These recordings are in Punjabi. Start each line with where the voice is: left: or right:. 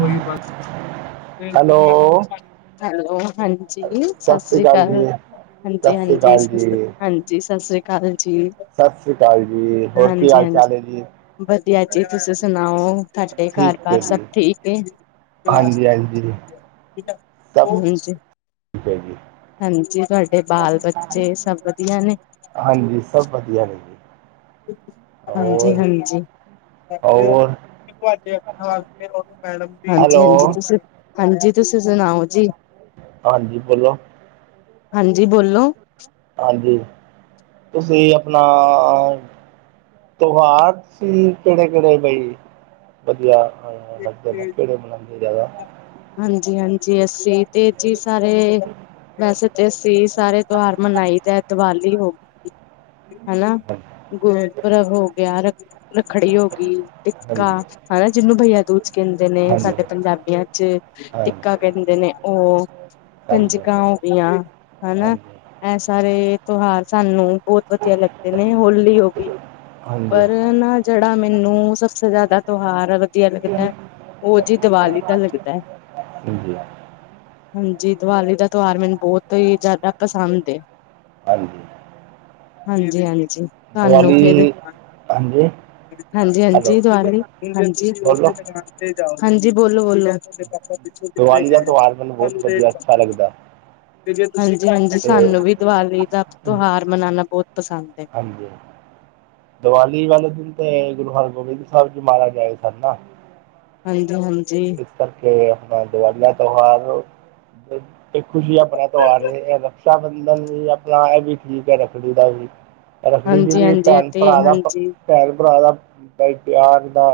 left: ਕੋਈ ਬੰਦ
right: ਹੈਲੋ
left: ਹੈਲੋ ਹਾਂਜੀ ਸਤਿ ਸ੍ਰੀ ਅਕਾਲ ਹਾਂਜੀ
right: ਸਤਿ ਸ੍ਰੀ
left: ਹਾਂਜੀ
right: ਅਕਾਲ
left: ਸ
right: ਜੀ
left: ਹਾਂਜੀ ਸਤਿ ਸ੍ਰੀ ਅਕਾਲ ਜੀ
right: ਸਤਿ ਸ੍ਰੀ ਅਕਾਲ ਜੀ ਹੋਰ ਕੀ
left: ਹਾਂਜੀ
right: ਹਾਲ ਚਾਲ
left: ਹਾਂਜੀ
right: ਹੈ ਜੀ
left: ਵਧੀਆ ਜੀ, ਤੁਸੀਂ ਸੁਣਾਓ, ਤੁਹਾਡੇ ਘਰ
right: ਠੀਕ ਹੈ
left: ਪਰ
right: ਜੀ
left: ਠੀਕ ਹੈ?
right: ਹਾਂਜੀ ਹਾਂਜੀ ਸਭ ਠੀਕ ਹੈ ਜੀ
left: ਤੁਹਾਡੇ ਬਾਲ ਬੱਚੇ, ਸਭ ਵਧੀਆ ਨੇ?
right: ਹਾਂਜੀ, ਸਭ ਵਧੀਆ ਨੇ ਜੀ।
left: ਹਾਂਜੀ,
right: ਹੋਰ
left: ਹਾਂਜੀ। ਹਾਂਜੀ
right: ਹੋਰ ਹੈਲੋ
left: ਹਾਂਜੀ, ਤੁਸੀਂ, ਹਾਂਜੀ ਤੁਸੀਂ ਸੁਣਾਓ ਜੀ?
right: ਹਾਂਜੀ, ਬੋਲੋ?
left: ਹਾਂਜੀ, ਬੋਲੋ?
right: ਹਾਂਜੀ, ਤੁਸੀਂ ਆਪਣਾ ਤੋਹਾਰ ਸਿੰ, ਕਿਹੜੇ ਕਿਹੜੇ ਬਈ ਵਧੀਆ ਲੱਗਦੇ ਨੇ?
left: ਹਾਂਜੀ ਹਾਂਜੀ, ਅਸੀਂ ਇਹ ਜੀ ਸਾਰੇ, ਵੈਸੇ ਤੇ ਅਸੀ ਸਾਰੇ, ਤੋਂਹਾਰ ਮਨਾਈ ਦਾ। ਦੀਵਾਲੀ ਹਨਾ ਗੁਰਪੁਰਬ, ਰੱਖੜੀ ਹੋ ਗਈ,
right: ਹਾਂਜੀ
left: ਟਿਕਾ ਜਿਹਨੂੰ ਦੂਜ ਕਹਿੰਦੇ ਨੇ
right: ਹਾਂਜੀ
left: ਸਾਡੇ ਪੰਜਾਬੀਆਂ 'ਚ,
right: ਹਾਂਜੀ
left: ਟਿੱਕਾ ਕਹਿੰਦੇ ਨੇ ਉਹ
right: ਹਾਂਜੀ
left: ਕੰਜਕਾਂ ਹੋ ਗਈਆਂ, ਹਨਾ।
right: ਹਾਂਜੀ
left: ਇਹ ਸਾਰੇ, ਤਿਉਹਾਰ ਸਾਨੂੰ ਬਹੁਤ ਵਧੀਆ ਲੱਗਦੇ ਨੇ, ਹੋਲੀ ਹੋ ਗਈ।
right: ਹਾਂਜੀ
left: ਪਰ ਨਾ ਜਿਹੜਾ, ਮੈਨੂੰ ਸਬਸੇ ਜ਼ਿਆਦਾ ਤਿਉਹਾਰ ਵਧੀਆ ਲੱਗਦਾ ਉਹ ਜਹੀ, ਦੀਵਾਲੀ ਦਾ ਲੱਗਦਾ।
right: ਹਾਂਜੀ
left: ਹਾਂਜੀ, ਦੀਵਾਲੀ ਦਾ ਤਿਉਹਾਰ ਮੈਨੂੰ ਬਹੁਤ ਹੀ ਜ਼ਿਆਦਾ ਪਸੰਦ ਏ।
right: ਹਾਂਜੀ।
left: ਹਾਂਜੀ, ਹਾਂਜੀ। ਸਾਨੂੰ
right: ਦੀਵਾਲੀ
left: ਫਿਰ
right: ਹਾਂਜੀ
left: ਹਾਂਜੀ,
right: ਹੈਲੋ
left: ਹਾਂਜੀ ਦਿਵਾਲੀ ਹਾਂਜੀ।
right: ਬੋਲੋ
left: ਹਾਂਜੀ ਬੋਲੋ, ਬੋਲੋ।
right: ਦੀਵਾਲੀ ਦਾ ਤਿਉਹਾਰ ਮੈਨੂੰ ਬਹੁਤ ਵਧੀਆ, ਅੱਛਾ ਲੱਗਦਾ।
left: ਹਾਂਜੀ, ਹਾਂਜੀ
right: ਤੇ
left: ਸਾਨੂੰ ਵੀ ਦੀਵਾਲੀ ਦਾ ਤਿਉਹਾਰ ਮਨਾਣਾ ਬਹੁਤ ਪਸੰਦ ਏ਼।
right: ਹਾਂਜੀ। ਦੀਵਾਲੀ ਵਾਲੇ ਦਿਨ ਤੇ, ਗੁਰੂ ਹਰਗੋਬਿੰਦ ਸਾਹਿਬ ਜੀ ਮਾਹਰਾਜ ਆਏ ਸਨ ਨਾ।
left: ਹਾਂਜੀ, ਹਾਂਜੀ।
right: ਕਰਕੇ ਆਪਣਾ ਦੀਵਾਲੀ ਦਾ ਤਿਉਹਾਰ, ਇੱਕ ਖੁਸ਼ੀ ਆਪਣਾ ਤਿਉਹਾਰ ਹੈ ਰਕਸ਼ਾ ਬੰਧਨ ਵੀ, ਆਪਣਾ ਇਹ ਵੀ ਠੀਕ ਹੈ ਰੱਖੜੀ ਦਾ ਵੀ ਰੱਖੜੀ ਜੀ ਵੀ
left: ਹਾਂਜੀ-ਹਾਂਜੀ
right: ਭੈਣ
left: ਅਤੇ
right: ਭਰਾ ਦਾ,
left: ਹਾਂਜੀ,
right: ਭੈਣ ਭਰਾ ਦਾ ਪਿਆਰ ਦਾ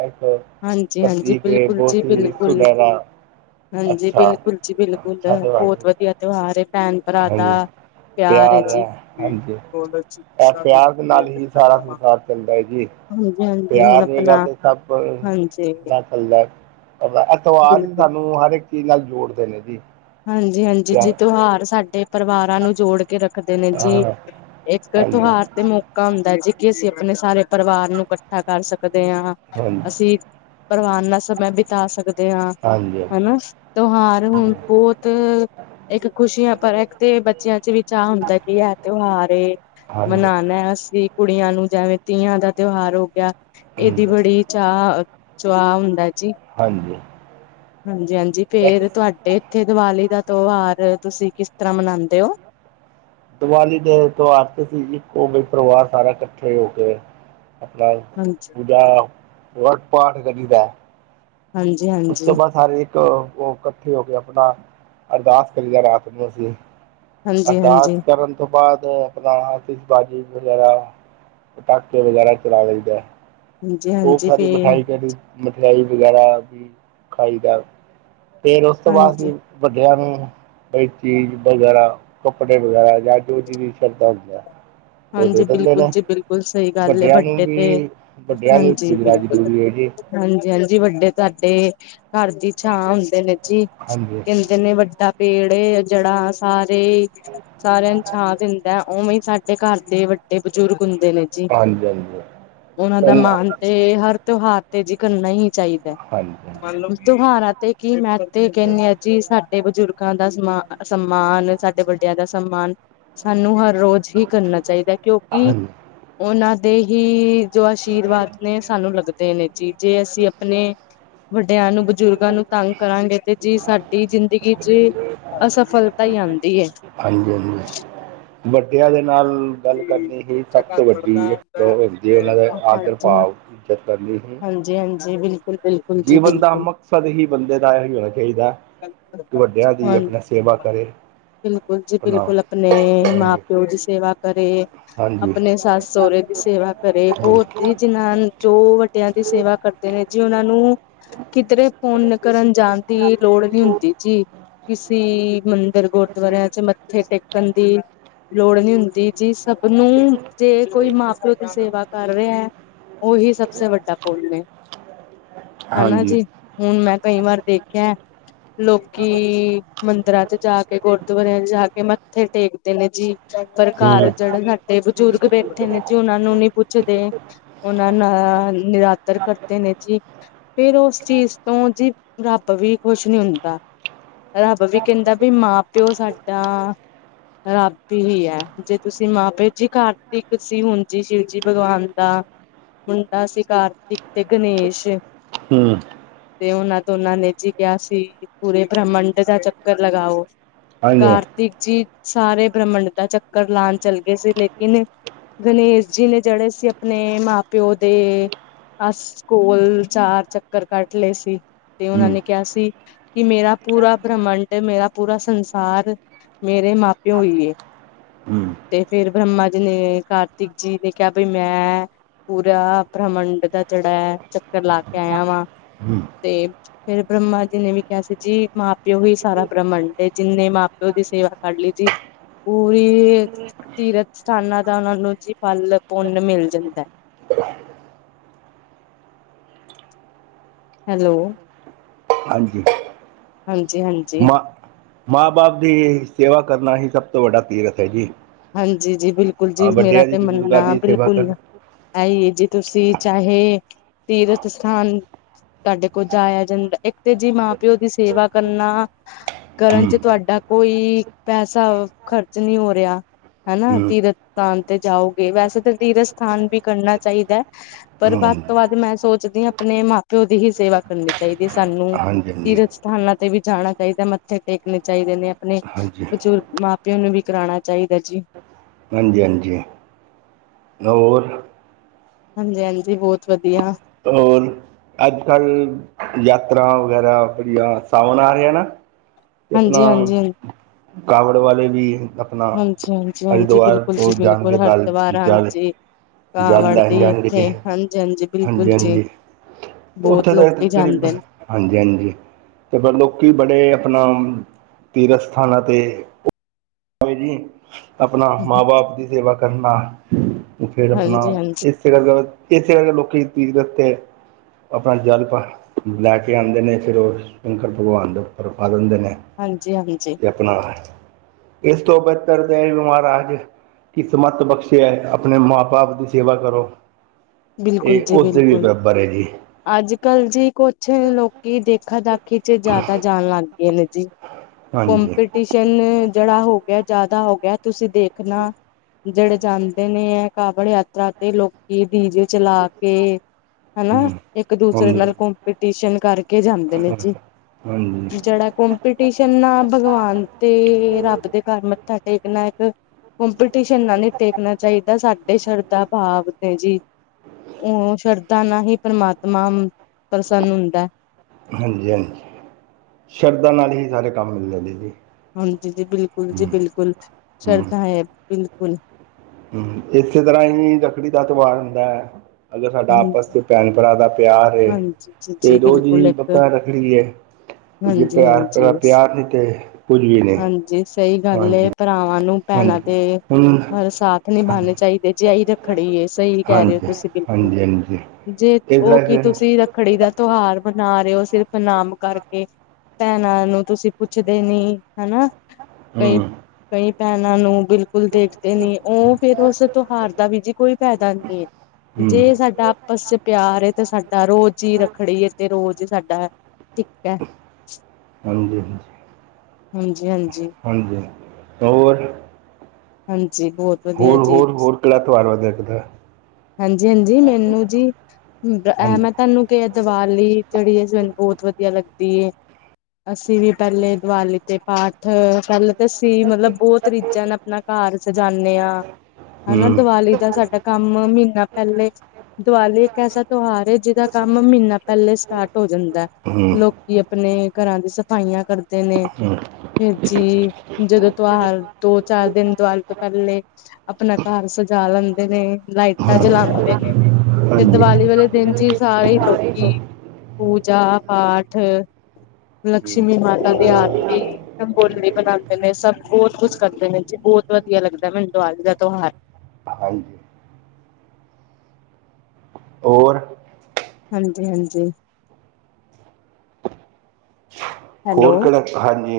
left: ਹਾਂਜੀ, ਹਾਂਜੀ
right: ਪ੍ਰਤੀਕ ਹੈ
left: ਬਿਲਕੁਲ ਜੀ,
right: ਬਹੁਤ ਹੀ
left: ਬਿਲਕੁਲ।
right: ਸੁਨਹਿਰਾ
left: ਹਾਂਜੀ
right: ਅੱਛਾ
left: ਬਿਲਕੁਲ ਜੀ ਬਿਲਕੁਲ,
right: ਛੱਤ ਵਾ ਕੇ
left: ਬਹੁਤ ਵਧੀਆ ਤਿਉਹਾਰ ਏ ਭੈਣ ਭਰਾ ਦਾ।
right: ਹਾਂਜੀ
left: ਪਿਆਰ ਏ ਜੀ।
right: ਹੈ ਹਾਂਜੀ ਇਹ ਪਿਆਰ ਦੇ ਨਾਲ ਹੀ ਸਾਰਾ ਸੰਸਾਰ ਚੱਲਦਾ ਹੈ ਜੀ
left: ਹਾਂਜੀ, ਹਾਂਜੀ ਹੁਣ
right: ਪਿਆਰ
left: ਆਪਣਾ, ਹਾਂਜੀ।
right: ਮਤਲਬ, ਤਉਹਾਰ
left: ਬਿਲਕੁਲ
right: ਸਾਨੂੰ ਹਰ ਇੱਕ ਚੀਜ਼ ਨਾਲ ਜੋੜਦੇ ਨੇ ਜੀ।
left: ਹਾਂਜੀ, ਹਾਂਜੀ ਜੀ
right: ਪਿਆਰ
left: ਤਿਉਹਾਰ ਸਾਡੇ ਪਰਿਵਾਰਾਂ ਨੂੰ ਜੋੜ ਕੇ ਰੱਖ ਰਖਦੇ ਨੇ ਜੀ, ਇੱਕ
right: ਹਾਂਜੀ
left: ਤਿਉਹਾਰ ਤੇ ਮੌਕਾ ਹੁੰਦਾ ਜੀ ਕਿ ਅਸੀਂ ਆਪਣੇ ਸਾਰੇ ਪਰਿਵਾਰ ਨੂੰ ਇਕੱਠਾ ਕਰ ਸਕਦੇ ਹਾਂ,
right: ਹਾਂਜੀ
left: ਅਸੀਂ ਪਰਿਵਾਰ ਨਾਲ ਸਮਾਂ ਬਿਤਾ ਸਕਦੇ ਤੇ ਹਾਂ
right: ਹਾਂਜੀ ਹਾਂਜੀ
left: ਹਨਾ, ਤਿਉਹਾਰ ਹੁਣ ਬਹੁਤ ਇੱਕ ਖੁਸ਼ੀਆਂ, ਪਰ ਇੱਕ ਤੇ ਬੱਚਿਆਂ 'ਚ ਵੀ ਚਾਅ ਹੁੰਦਾ ਕਿ ਇਹ ਤਿਉਹਾਰ ਏ
right: ਹਾਂਜੀ
left: ਮਨਾਉਣਾ ਅਸੀਂ, ਕੁੜੀਆਂ ਨੂੰ ਜਿਵੇਂ ਤੀਆਂ ਦਾ ਤਿਉਹਾਰ ਹੋ ਗਿਆ ਇਹਦੀ ਬੜੀ ਚਾਹ, ਚਾਹ ਹੁੰਦਾ ਜੀ।
right: ਹਾਂਜੀ।
left: ਹਾਂਜੀ, ਹਾਂਜੀ ਫੇਰ ਤੁਹਾਡੇ ਇੱਥੇ ਦੀਵਾਲੀ ਦਾ ਤਿਉਹਾਰ, ਤੁਸੀਂ ਕਿਸ ਤਰ੍ਹਾਂ ਮਨਾਉਂਦੇ ਹੋ?
right: ਦੀਵਾਲੀ ਦੇ ਤਿਉਹਾਰ ਅਸੀਂ ਜੀ, ਇੱਕੋ ਬਈ ਪਰਿਵਾਰ ਸਾਰਾ ਇਕੱਠੇ ਹੋ ਕੇ ਆਪਣਾ
left: ਹਾਂਜੀ।
right: [unintelligible] ਪਾਠ ਕੱਰੀਦਾ।
left: ਹਾਂਜੀ, ਹਾਂਜੀ।
right: ਉਸ ਤੋਂ ਬਾਅਦ, ਸਾਰੇ ਇੱਕ ਉਹ ਇਕੱਠੇ ਹੋ ਕੇ ਆਪਣਾ ਅਰਦਾਸ ਕਰੀਦਾ ਰਾਤ ਨੂੰ ਅਸੀਂ
left: ਹਾਂਜੀ
right: ਅਰਦਾਸ
left: ਹਾਂਜੀ
right: ਕਰਨ ਤੋਂ ਬਾਅਦ, ਆਪਣਾ ਆਤਿਸ਼ਬਾਜੀ ਵਗੈਰਾ ਪਟਾਕੇ ਵਗੈਰਾ ਚਲਾ ਲਈਦਾ,
left: ਹਾਂਜੀ
right: ਖੂਬ
left: ਹਾਂਜੀ ਫੇ
right: ਸਾਰੀ ਮਿਠਾਈ ਜਿਹੜੀ ਮਠਿਆਈ ਵਗੈਰਾ ਵੀ ਖਾਈਦਾ, ਫੇਰ ਉਸ ਤੋਂ ਬਾਅਦ
left: ਹਾਂਜੀ
right: ਵੀ ਵੱਡਿਆਂ ਨੂੰ ਬਈ ਚੀਜ਼ ਵਗੈਰਾ, ਕੱਪੜੇ ਵਗੈਰਾ ਜਾਂ ਜੋ ਚੀ ਦੀ ਸ਼ਰਧਾ ਹੁੰਦੀਆ। ਉਹ ਦੇ
left: ਹਾਂਜੀ
right: ਦਿੰਦੇ
left: ਬਿਲਕੁਲ
right: ਨੇ,
left: ਜੀ ਬਿਲਕੁਲ ਸਹੀ ਗੱਲ ਏ
right: ਵੱਡਿਆਂ ਨੂੰ
left: ਵੱਡੇ ਤੇ
right: ਵੀ, ਵੱਡਿਆਂ ਨੂੰ ਵੀ ਪੁੱਜਣਾ ਜਰੂਰੀ ਹੈ ਜੀ।
left: ਹਾਂਜੀ-ਹਾਂਜੀ, ਵੱਡੇ ਤੁਹਾਡੇ ਘਰ ਦੀ ਛਾਂ ਹੁੰਦੇ ਨੇ ਜੀ।
right: ਹਾਂਜੀ
left: ਜਿੰਨੇ ਵੱਡਾ ਪੇੜ ਏ, ਜਿਹੜਾ ਸਾਰੇ ਸਾਰਿਆਂ ਨੂੰ ਛਾਂ ਦਿੰਦਾ ਉਵੇਂ ਸਾਡੇ ਦੇ ਘਰ ਦੇ ਵੱਡੇ ਬਜ਼ੁਰਗ ਹੁੰਦੇ ਨੇ ਜੀ।
right: ਹਾਂਜੀ ਹਾਂਜੀ
left: ਉਹਨਾਂ ਦਾ
right: ਪਹਿਲਾਂ
left: ਮਾਨ ਤੇ, ਹਰ ਤਿਉਹਾਰ ਤੇ ਜੀ ਕਰਨਾ ਹੀ ਚਾਹੀਦਾ।
right: ਹਾਂਜੀ
left: ਤਉਹਾਰਾ ਤੇ ਕੀ ਮੈਂ ਤੇ ਕਹਿੰਦੀ ਆ ਜੀ, ਸਾਡੇ ਬਜ਼ੁਰਗਾਂ ਦਾ ਸਮਾਨ-ਸਮਾਨ, ਸਾਡੇ ਵੱਡਿਆਂ ਦਾ ਸਮਾਨ ਸਾਨੂੰ ਹਰ ਰੋਜ਼ ਹੀ ਕਰਨਾ ਚਾਹੀਦਾ, ਕਿਉਂਕਿ
right: ਹਾਂਜੀ
left: ਉਹਨਾਂ ਦੇ ਹੀ ਜੋ ਆਸ਼ੀਰਵਾਦ ਨੇ ਸਾਨੂੰ ਲੱਗਦੇ ਨੇ ਜੀ, ਜੇ ਅਸੀਂ ਆਪਣੇ ਵੱਡਿਆਂ ਨੂੰ ਬਜ਼ੁਰਗਾਂ ਨੂੰ ਤੰਗ ਕਰਾਂਗੇ ਤੇ ਜੀ ਸਾਡੀ ਜ਼ਿੰਦਗੀ ਚ ਅਸਫਲਤਾ ਹੀ ਆਉਂਦੀ ਹੈ।
right: ਹਾਂਜੀ-ਹਾਂਜੀ, ਵੱਡਿਆ ਦੇ ਨਾਲ ਗੱਲ ਕਰਨੀ ਹੀ ਸਭ ਤੋਂ ਵੱਡੀ ਇੱਕ ਹੁੰਦੀ, ਉਹਨਾਂ ਦਾ
left: ਹਾਂਜੀ
right: ਆਦਰ ਭਾਵ
left: ਹਾਂਜੀ
right: ਇੱਜ਼ਤ ਕਰਨੀ ਹੀ।
left: ਜੀ ਹਾਂਜੀ-ਹਾਂਜੀ, ਬਿਲਕੁਲ। ਬਿਲਕੁਲ
right: ਜੀਵਨ ਦਾ ਮਕਸਦ ਹੀ, ਬੰਦੇ ਦਾ ਇਹੀ ਹੋਣਾ ਚਾਹੀਦਾ। ਵੱਡਿਆਂ ਦੀ
left: ਹਾਂ
right: ਆਪਣਾ ਸੇਵਾ ਕਰੇ।
left: ਬਿਲਕੁਲ ਜੀ
right: ਆਪਣਾ
left: ਬਿਲਕੁਲ, ਆਪਣੇ ਮਾਂ ਪਿਓ ਦੀ ਸੇਵਾ ਕਰੇ।
right: ਹਾਂਜੀ
left: ਆਪਣੇ ਸੱਸ ਸਹੁਰੇ ਦੀ ਸੇਵਾ ਕਰੇ, ਬਹੁ
right: ਹਾਂਜੀ
left: ਜੀ ਜਿਨ੍ਹਾਂ ਜੋ ਵੱਡਿਆਂ ਦੀ ਸੇਵਾ ਕਰ ਨੇ ਜੀ ਉਹਨਾਂ ਨੂੰ, ਕਿਧਰੇ ਪੁੰਨ ਕਰਨ ਜਾਣ ਦੀ ਲੋੜ ਨਹੀਂ ਹੁੰਦੀ ਜੀ। ਕਿਸੀ ਮੰਦਿਰ, ਗੁਰਦੁਆਰਿਆਂ ਚ ਮੱਥੇ ਟੇਕਣ ਦੀ ਲੋੜ ਨਹੀਂ ਹੁੰਦੀ ਜੀ, ਸਭ ਨੂੰ ਜੇ ਕੋਈ ਮਾਂ ਪਿਓ ਦੀ ਸੇਵਾ ਕਰ ਰਿਹਾ ਹੈ ਉਹੀ ਸਭਸੇ ਵੱਡਾ ਪੁਨ ਹੈ, ਹਨਾ
right: ਹਾਂਜੀ
left: ਜੀ। ਹੁਣ ਮੈਂ ਕਈ ਵਾਰ ਦੇਖਿਆ! ਲੋਕੀ ਮੰਦਿਰਾਂ ਚ ਜਾ ਕੇ, ਗੁਰਦੁਆਰਿਆਂ ਚ ਜਾ ਕੇ, ਮੱਥੇ ਟੇਕਦੇ ਨੇ ਜੀ। ਪਰ ਘਰ
right: ਹੂੰ
left: ਜਿਹੜੇ ਸਾਡੇ ਬਜ਼ੁਰਗ ਬੈਠੇ ਨੇ, ਜੀ ਉਹਨਾਂ ਨੂੰ ਨੀ ਪੁੱਛਦੇ। ਉਹਨਾਂ ਨ ਨਿਰਾਦਰ ਕਰਦੇ ਨੇ ਜੀ, ਫੇਰ ਉਸ ਚੀਜ਼ ਤੋਂ ਜੀ ਰੱਬ ਵੀ ਖੁਸ਼ ਨੀ ਹੁੰਦਾ, ਰੱਬ ਵੀ ਕਹਿੰਦਾ, ਮਾਂ ਪਿਓ ਸਾਡਾ ਰੱਬ ਹੀ ਹੈ, [unintelligible] ਜੇ ਤੁਸੀਂ ਮਾਂ ਪਿਓ ਜੀ ਕਰਦੇ ਸੀ ਹੁਣ ਜੀ ਸ਼ਿਵ ਜੀ ਭਗਵਾਨ ਦਾ ਮੁੰਡਾ ਸੀ, ਕਾਰਤਿਕ ਤੇ ਗਣੇਸ਼।
right: ਹੂੰ
left: ਤੇ ਉਹਨਾਂ ਦੋਨਾਂ ਨੇ ਜੀ ਕਿਹਾ ਸੀ, ਪੂਰੇ ਬ੍ਰਹਮੰਡ ਦਾ ਚੱਕਰ ਲਗਾਓ।
right: ਹਾਂਜੀ
left: ਕਾਰਤਿਕ ਜੀ ਸਾਰੇ ਬ੍ਰਾਹਮੰਡ ਦਾ ਚੱਕਰ ਲਾਉਣ ਚੱਲ ਗਏ ਸੀ, ਲੇਕਿਨ ਗਣੇਸ਼ ਜੀ ਨੇ ਜਿਹੜੇ ਸੀ ਆਪਣੇ ਮਾਂ ਪਿਓ ਦੇ ਅਸ ਕੋਲ ਚਾਰ ਚੱਕਰ ਕੱਟ ਲਏ ਸੀ, ਤੇ ਉਹਨਾਂ
right: ਹੂੰ
left: ਨੇ ਕਿਹਾ ਸੀ ਕਿ ਮੇਰਾ ਪੂਰਾ ਬ੍ਰਮੰਡ ਏ, ਮੇਰਾ ਪੂਰਾ ਸੰਸਾਰ। ਰੇ ਮਾਂ ਪਿਓ ਈ ਏ।
right: ਹੂੰ
left: ਤੇ ਫੇਰ ਬ੍ਰਹਮਾ ਜੀ ਨੇ ਕਾਰਤਿਕ ਜੀ ਨੇ ਕਿਆ ਬਈ ਮੈਂ ਪੂਰਾ ਬ੍ਰਮੰਡ ਦਾ ਜਿਹੜਾ ਐ ਚੱਕਰ ਲਾ ਕੇ ਆਇਆ ਵਾਂ
right: ਹੂੰ
left: ਤੇ ਫੇਰ ਬ੍ਰਹਮਾ ਜੀ ਨੇ ਵੀ ਕਿਆ ਸੀ ਜੀ ਮਾਂ ਪਿਓ ਹੀ ਸਾਰਾ ਬ੍ਰਾਹਮੰਡ ਏ, ਜਿੰਨੇ ਮਾਂ ਪਿਓ ਦੀ ਸੇਵਾ ਕਰ ਲਈ ਜੀ। ਪੂਰੀ ਤੀਰਥ ਸਥਾਨਾਂ ਦਾ ਉਹਨਾ ਨੂੰ ਜੀ ਫਲ, ਪੁੰਨ ਮਿਲ ਜਾਂਦਾ।
right: [inaudible]
left: ਹੈਲੋ
right: ਹਾਂਜੀ।
left: ਹਾਂਜੀ, ਹਾਂਜੀ।
right: ਮਾਂ ਮਾਂ ਬਾਪ ਦੀ ਸੇਵਾ ਕਰਨਾ ਹੀ ਸਭ ਤੋਂ ਵੱਡਾ ਤੀਰਥ ਐ ਜੀ।
left: ਹਾਂਜੀ ਜੀ ਬਿਲਕੁਲ ਜੀ, ਮੇਰਾ
right: ਵੱਡਿਆਂ ਦੀ
left: ਤੇ
right: ਬਜ਼ੁਰਗਾਂ
left: ਮੰਨਣਾ
right: ਦੀ ਸੇਵਾ
left: ਬਿਲਕੁਲ।
right: ਕਰਨਾ
left: ਆਈ ਜੇ ਤੁਸੀਂ ਚਾਹੇ ਤੀਰਥ ਸਥਾਨ ਤਾਡੇ ਕੋਲ ਜਾਇਆ ਜਾਂਦਾ ਇੱਕ ਤੇ ਜੀ ਮਾਂ ਪਿਓ ਦੀ ਸੇਵਾ ਕਰਨਾ ਕਰਨ ਚ
right: ਹੂੰ
left: ਤੁਆਡਾ ਕੋਈ ਪੈਸਾ ਖ਼ਰਚ ਨਈਂ ਹੋ ਰਿਆ। ਹਨਾਂ
right: ਹਮ,
left: ਤੀਰਥ ਸਥਾਨ ਤੇ ਜਾਓਗੇ ਵੈਸੇ ਤਾਂ ਤੀਰਥ ਸਥਾਨ ਵੀ ਕਰਨਾ ਚਾਈਦਾ। ਪਰ ਵੱਧ
right: ਹਮ।
left: ਤੋਂ ਵੱਧ ਮੈਂ ਸੋਚਦੀ ਆਂ ਆਪਣੇ ਮਾਂ-ਪਿਓ ਦੀ ਹੀ ਸੇਵਾ ਕਰਨੀ ਚਾਈਦੀ ਸਾਨੂੰ।
right: ਹਾਂਜੀ ਹਾਂਜੀ
left: ਤੀਰਥ ਸਥਾਨਾਂ ਤੇ ਵੀ ਜਾਣਾ ਚਾਈਦਾ, ਮੱਥੇ ਟੇਕਣੇ ਚਾਈਦੇ ਨੇ ਅਪਣੇ।
right: ਹਾਂਜੀ
left: ਬਜ਼ੁਰਗ ਮਾਂ-ਪਿਓ ਨੂੰ ਵੀ ਕਰਾਉਣਾ ਚਾਈਦਾ ਜੀ।
right: ਹਾਂਜੀ, ਹਾਂਜੀ। ਹੋਰ?
left: ਹਾਂਜੀ, ਹਾਂਜੀ ਬਹੁਤ ਵਧੀਆ।
right: ਹੋਰ। ਅੱਜ-ਕੱਲ੍ਹ ਯਾਤਰਾ ਵਗੈਰਾ ਵੜੀਆਂ ਸਾਵਨ ਆ ਗਿਆ ਨਾ। ਤੇ ਅਪਣਾ
left: ਹਾਂਜੀ ਹਾਂਜੀ ਹਾਂਜੀ
right: ਕਾਵੜ ਵਾਲੇ ਵੀ ਅਪਣਾ
left: ਹਾਂਜੀ ਹਾਂਜੀ ਹਾਂਜੀ
right: ਹਰਿਦੁਵਾਰ
left: ਬਿਲਕੁਲ ਜੀ
right: ਤੋਂ ਜਾਣ
left: ਬਿਲਕੁਲ
right: ਕਲ
left: ਹਰਿਦੁਆਰ
right: ਜਲ
left: ਹਾਂਜੀ
right: ਜੱਲ
left: ਕਾਵੜ
right: ਲੈਣ
left: ਦੀ
right: ਜਾਣਗੇ ਤੇ
left: ਇੱਥੇ ਹਾਂਜੀ ਬਿਲਕੁਲ
right: ਹਾਂਜੀ,
left: ਜੀ
right: ਹਾਂਜੀ।
left: ਬਹੁਤ
right: ਉੱਥੇ ਦੇਅ
left: ਲੋਕੀ ਜਾਂਦੇ
right: ਤਕਰੀਬਨ ਹਾਂਜੀ ਹਾਂਜੀ ਤੇ ਫਿਰ ਲੋਕੀ ਬੜੇ ਅਪਣਾ ਤੀਰਥ ਸਥਾਨਾਂ ਤੇ [unintelligible] ਜੀ ਆਪਣਾ
left: ਨੇ
right: ਮਾਂ-ਬਾਪ ਦੀ ਸੇਵਾ ਕਰਨਾ ਤੇ ਫਿਰ ਆਪਣਾ
left: ਹਾਂਜੀ ਹਾਂਜੀ
right: ਇਸ ਫਿਰ ਅਗਰ ਇਸੇ ਕਰਕੇ ਲੋਕੀ ਤੀਰਥ ਤੇ ਆਪਣਾ ਜਲ ਪਾਅ ਲੈ ਕੇ ਆਂਦੇ ਨੇ ਫਿਰ ਉਹ ਸ਼ੰਕਰ ਭਗਵਾਨ ਦੇ ਉੱਪਰ ਪਾ ਦਿੰਦੇ ਨੇ।
left: ਹਾਂਜੀ ਹਾਂਜੀ।
right: [unintelligible] ਹੈ। ਇਸ ਤੋਂ ਬਿਹਤਰ ਤੇ ਵੀ ਮਹਾਰਾਜ ਕਿਸ ਮੱਤ ਬਖਸ਼ਿਆ ਏ, ਆਪਣੇ ਮਾਂ-ਬਾਪ ਦੀ ਸੇਵਾ ਕਰੋ। ਇਹ ਉਸ ਦਿਨ [unintelligible] ਬਰੈਗੀ।
left: ਅੱਜ-ਕੱਲ ਜੀ ਕੁਛ ਨੇ ਲੋਕੀ, ਦੇਖਾ-ਦਾਖੀ ਚ ਜ਼ਿਆਦਾ ਜਾਣ ਲੱਗ ਗਏ ਨੇ ਜੀ।
right: ਹਾਂਜੀ
left: ਕੋਂਪੀਟੀਸ਼ਨ ਜੇੜਾ ਹੋ ਗਿਆ, ਜ਼ਿਆਦਾ ਹੋ ਗਿਆ ਤੁਸੀਂ ਦੇਖਣਾ। ਜੇੜ੍ਹੇ ਜਾਂਦੇ ਨੇ ਇਹ ਕਾਵੜ ਯਾਤਰਾ ਤੇ ਲੋਕੀ ਡੀਜੇ ਚਲਾ ਕੇ ਹਨਾਂ?
right: ਹਮ
left: ਇੱਕ ਦੂਸਰੇ
right: ਹੁਣ
left: ਨਾਲ ਕੋਂਪੀਟੀਸ਼ਨ ਕਰਕੇ ਜਾਂਦੇ ਨੇ
right: ਹਾਂਜੀ
left: ਜੀ। ਜੇੜ੍ਹਾ ਕੋਂਮ ਪੀਟੀਸ਼ਨ ਨਾਂ ਭਗਵਾਨ ਤੇ ਰੱਬ ਦੇ ਘਰ ਮੱਥਾ ਟੇਕਣਾ ਇੱਕ ਕੋਂਪੀਟੀਸ਼ਨ ਨਾਲ ਨੀਂ ਟੇਕਣਾ ਚਾਈਦਾ ਸੱਤ ਤੇ ਸ਼ਰਧਾ ਭਾਵ ਤੇ ਜੀ। ਉਂ ਸ਼ਰਧਾ ਨਾਲ ਹੀ ਪ੍ਰਮਾਤਮਾ ਮਨ ਪ੍ਰਸੰਨ ਹੁੰਦਾ।
right: ਹਾਂਜੀ-ਹਾਂਜੀ ਸ਼ਰਧਾ ਨਾਲ ਈ ਸਾਰੇ ਕੰਮ ਹੋ ਜਾਂਦੇ ਜੀ।
left: ਹਾਂਜੀ ਜੀ ਬਿਲਕੁਲ ਜੀ
right: ਹਮ
left: ਬਿਲਕੁਲ ਸ਼ਰਧਾ ਹੈ ਬਿਲਕੁਲ।
right: ਹ ਏਸੇ ਤਰ੍ਹਾਂ ਹੀ ਰੱਖੜੀ ਦਾ ਤੁਆਰ ਹੁੰਦਾ ਐ ਅਗਰ ਸਾਡਾ ਆਪਸ
left: ਹਾਂਜੀ
right: ਚ ਭੈਣ ਭਰਾ ਦਾ ਪ ਪਿਆਰ ਏ
left: ਹਾਂਜੀ ਜੀ ਬਿਲਕੁਲ ਇੱਕ
right: [unintelligible] ਰੱਖੜੀ ਐ ਤੇ ਜੇ
left: ਹਾਂਜੀ
right: ਪਿਆਰ
left: ਹਾਂਜੀ
right: ਪ ਪਿਆਰ ਨੀ ਤੇ ਕੁੱਝ ਵੀ ਨਈਂ,
left: ਹਾਂਜੀ ਸਹੀ ਗੱਲ ਏ
right: ਹਾਂਜੀ।
left: ਭਰਾਵਾਂ ਨੂੰ
right: ਹਾਂਜੀ
left: ਭੈਣਾਂ ਦੇ
right: ਹੁਣ
left: ਹਰ ਸਾਥ
right: ਹਾਂਜੀ
left: ਨੀਬਾਣੇ ਚਾਈਦੇ ਜੇਹੀ ਰੱਖੜੀ ਏ ਸਈ ਕੈ ਰਹੇ
right: ਹਾਂਜੀ
left: ਤੁਸੀਂ ਬਿਲਕੁਲ।
right: ਹਾਂਜੀ
left: ਜੇ
right: ਇਸ ਤਰ੍ਹਾਂ
left: ਓਕੀ
right: ਫਿਰ
left: ਤੁਸੀਂ ਰੱਖੜੀ ਦਾ ਤੁਆਰ ਮਨਾ ਰਏ ਓ ਸਿਰਫ ਨਾਮ ਕਰਕੇ ਭੈਣਾਂ ਨੂੰ ਤੁਸੀਂ ਪੁੱਛਦੇ ਨੀ ਹਨਾ ਕਈ
right: ਹਮ
left: ਕਈ ਭੈਣਾਂ ਨੂੰ ਬਿਲ ਕੁਲ ਦੇਖਦੇ ਨੀ ਓ ਫੇਰ ਓਸ ਤੁਹਾਰ ਦਾ ਵੀ ਜੀ ਕੋਈ ਫੈਦਾ ਨੀ
right: ਹਮ
left: ਜੇ ਸਾਡਾ ਆਪਸ ਪਿਆਰ ਏ ਤੇ ਸਾਡਾ ਰੋਜ਼ ਈ ਰੱਖੜੀ ਏ ਤੇ ਰੋਜ਼ ਸਾਡਾ, ਟੀਕਾਐ।
right: ਹਾਂਜੀ।
left: ਹਾਂਜੀ-ਹਾਂਜੀ।
right: ਹਾਂਜੀ, ਹੋਰ?
left: ਹਾਂਜੀ ਬੋ
right: ਹੋਰ-ਹੋਰ-ਹੋਰ [unintelligible]
left: ਹਾਂਜੀ-ਹਾਂਜੀ ਮੈਨੂੰ ਜੀਐ
right: ਹਾਂਜੀ
left: ਮੈਂ ਤੁਆਨੂੰ ਕੇ ਦੀਵਾਲੀ ਜੇੜੀ ਐ ਸਾਨੂੰ ਬਹੁਤ ਵਧੀਆ ਲੱਗਦੀ ਏ, ਅਸੀਂ ਵੀ ਪੈਲੇ ਦੀਵਾਲੀ ਤੇ ਪਾਠ ਪੈਲੇ ਅਸੀਂ ਮਤਲਬ ਬਹੁਤ ਰੀਝਾਂ ਨਾਲ ਆਪਣਾ ਘਰ ਸਜਾਨੇ ਆ,
right: ਹੂੰ
left: ਹਨਾ
right: ਹੂੰ
left: ਦੀਵਾਲੀ ਦਾ ਸਾਡਾ ਕੰਮ ਮੀਨਾ ਪੈਲੇ ਦੀਵਾਲੀ ਇੱਕ ਐਸਾ ਤੁਆਰ ਏ ਜੀਦਾ ਕੰਮ ਮੀਨਾ ਪੈਲੇ ਸਟਾਟ ਹੋ ਜਾਂਦੈ।
right: ਹੂੰ
left: ਲੋਕੀ ਆਪਣੇ ਘਰਾਂ ਦੀ ਸਫਾਈਆਂ ਕਰ ਦੇ ਨੇ,
right: ਹੂੰ।
left: ਫਿਰ ਜੀ ਜਦੋਂ ਤੁਆਰ ਦੋ ਚਾਰ ਦੇਨ ਦੀਵਾਲ ਤੋਂ ਪੈਲੇ, ਆਪਣਾ ਘਰ ਸਜਾ ਲੈਂਦੇ ਨੇ ਲਾਈ ਟਾਂ ਚਲਾਂਦੇ ਨੇ ਫੀਰ
right: ਹਾਂਜੀ
left: ਦੀਵਾਲੀ ਵਾਲੇ ਦੇਨ ਜੀ ਸਾਰੇ ਈ
right: ਹੂੰ।
left: ਲੋਕੀ ਪੂਜਾ-ਪਾਠ ਲਕਸ਼ਮੀ ਮਾਤਾ ਦੀ ਆਰਤੀ ਰੰਗੋਲੀ ਬਣਾਂਦੇ ਨੇ ਸਭ ਬੋਤ ਕੁਛ ਕਰਦੇ ਨੇ ਜੀ ਬੋਤ ਵਧੀਆ ਲੱਗਦਾ ਮੈਨੂੰ ਦੀਵਾਲੇ ਦਾ ਤੁਹਾਰ।
right: ਹਾਂਜੀ। ਹੋਰ?
left: ਹਾਂਜੀ-ਹਾਂਜੀ।
right: ਹੋਰ
left: ਹੈਲੋ
right: ਕੇੜਾ ਹਾਂਜੀ,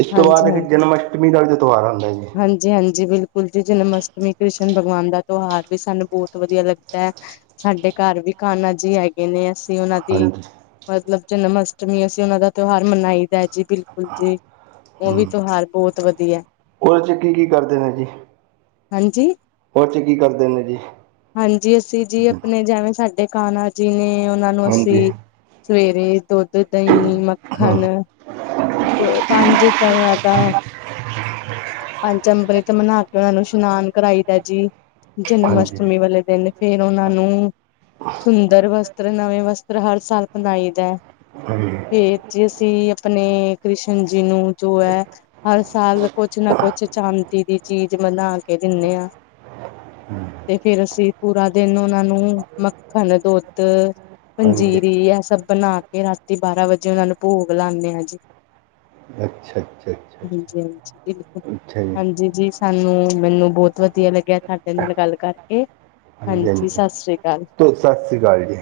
right: ਏਸ ਤੋਂ
left: ਹਾਂਜੀ
right: ਬਾਦ ਇੱਕ ਜਨਮ ਅਸ਼ਟਮੀ ਦਾ ਵੀ ਤੁਆਰ ਆਦਾ ਜੀ।
left: ਹਾਂਜੀ-ਹਾਂਜੀ ਬੇਲਕੁਲ ਜੀ ਜਨਮ ਅਸ਼ਟਮੀ ਕ੍ਰਿਸ਼ਨ ਭਗਵਾਨ ਦਾ ਤੁਹਾਰ ਵੀ ਸਾਨੂੰ ਬਹੁਤ ਵਧੀਆ ਲੱਗਦਾ ਐ ਸਾਡੇ ਘਰ ਵੀ ਖਾਣਾ ਜੀ ਆ ਨੇ ਅਸੀਂ ਓਨਾਂ ਦੀ,
right: ਹਾਂਜੀ
left: ਮਤਲਵ ਜਨਮ ਅਸ਼ਟਮੀ ਅਸੀਂ ਓਨਾਂ ਦਾ ਤਿਉਹਾਰ ਮਨਾਈ ਦਾ ਜੀ ਬਿਲਕੁਲ ਜੀ ਓ ਵੀ
right: ਹੂੰ
left: ਤੁਹਾਰ ਬੋਤ ਵਧੀਆ।
right: ਉਹਦੇ ਚ ਕੀ-ਕੀ ਕਰਦੇ ਨੇ ਜੀ?
left: ਹਾਂਜੀ,
right: ਉਹਦੇ ਚ ਕੀ ਕਰਦੇ ਨੇ ਜੀ
left: ਹਾਂਜੀ ਅਸੀਂ ਜੀ ਆਪਣੇ ਜੈਵੇਂ ਸਾ ਡੇ ਕਣਾ ਜੀ ਨੇ ਓਨਾਂ ਨੂੰ
right: ਹਾਂਜੀ
left: ਅਸੀਂ ਸਵੇਰੇ ਦੁੱਧ ਦਹੀਂ
right: ਹੂੰ
left: ਮੱਖਣ ਪੰਜ ਤਰਾ ਦਾ ਪੰਜ ਅੰਬਰੀ ਤੇ ਮਨਾ ਕੇ ਓਨਾਂ ਨੂੰ ਇਸ਼ਨਾਨ ਕਰਾਈ ਦਾ ਜੀ ਜਨਮ
right: ਹਾਂਜੀ
left: ਅਸ਼ਟਮੀ ਵਾਲੇ ਦਿਨ ਫੇਰ ਓਨਾਂ ਨੂੰ ਸੁੰਦਰ ਵਸਤਰ ਨਵੇਂ ਵਸਤਰ ਹਰ ਸਾਲ ਪਨਾਈ ਦਾਐ।
right: ਹਜੀ।
left: ਫੇਰ ਜੇ ਅਸੀਂ ਆਪਣੇ ਕ੍ਰਿਸ਼ਨ ਜੀ ਨੂੰ ਜੋ ਐ ਹਰ ਸਾਲ ਕੁਛ ਨਾ ਕੁਛ ਚਾਦੀ ਦੀ ਚੀਜ਼ ਬਣਾ ਕੇ ਦੇਂਦੇ ਆਂ।
right: ਹਮ,
left: ਤੇ ਫੇਰ ਅਸੀਂ ਪੂਰਾ ਦਿਨ ਓਨਾਂ ਨੂੰ ਮੱਖਨ, ਦੁੱਦ
right: ਹਾਂਜੀ
left: ਪੰਜੀਰੀ ਐ ਸਬ ਬਨਾ ਕੇ ਰਾਤੀ ਬਾਰਾਂ ਵਜੇ ਓਨਾਂ ਨੂੰ ਭੋਗ ਲਾਂਦੇ ਆ ਜੀ।
right: ਅੱਛਾ-ਅੱਛਾ-ਅੱਛਾ।
left: ਹਾਂਜੀ-ਹਾਂਜੀ। ਬਿਲਕੁਲ, ਹਾਂਜੀ ਜੀ-ਜੀ ਸਾਨੂੰ ਮੈਨੂੰ ਬੋਤ ਵਦੀਆ ਲੱਗੇਆ ਤਾਡੇ ਨਾਲ ਗੱਲ ਕਰਕੇ। ਹਾਂਜੀ ਸਸ ਰੀ ਕਾਲ।
right: ਸਸ ਰੀ ਕਾਲ ਜੀ।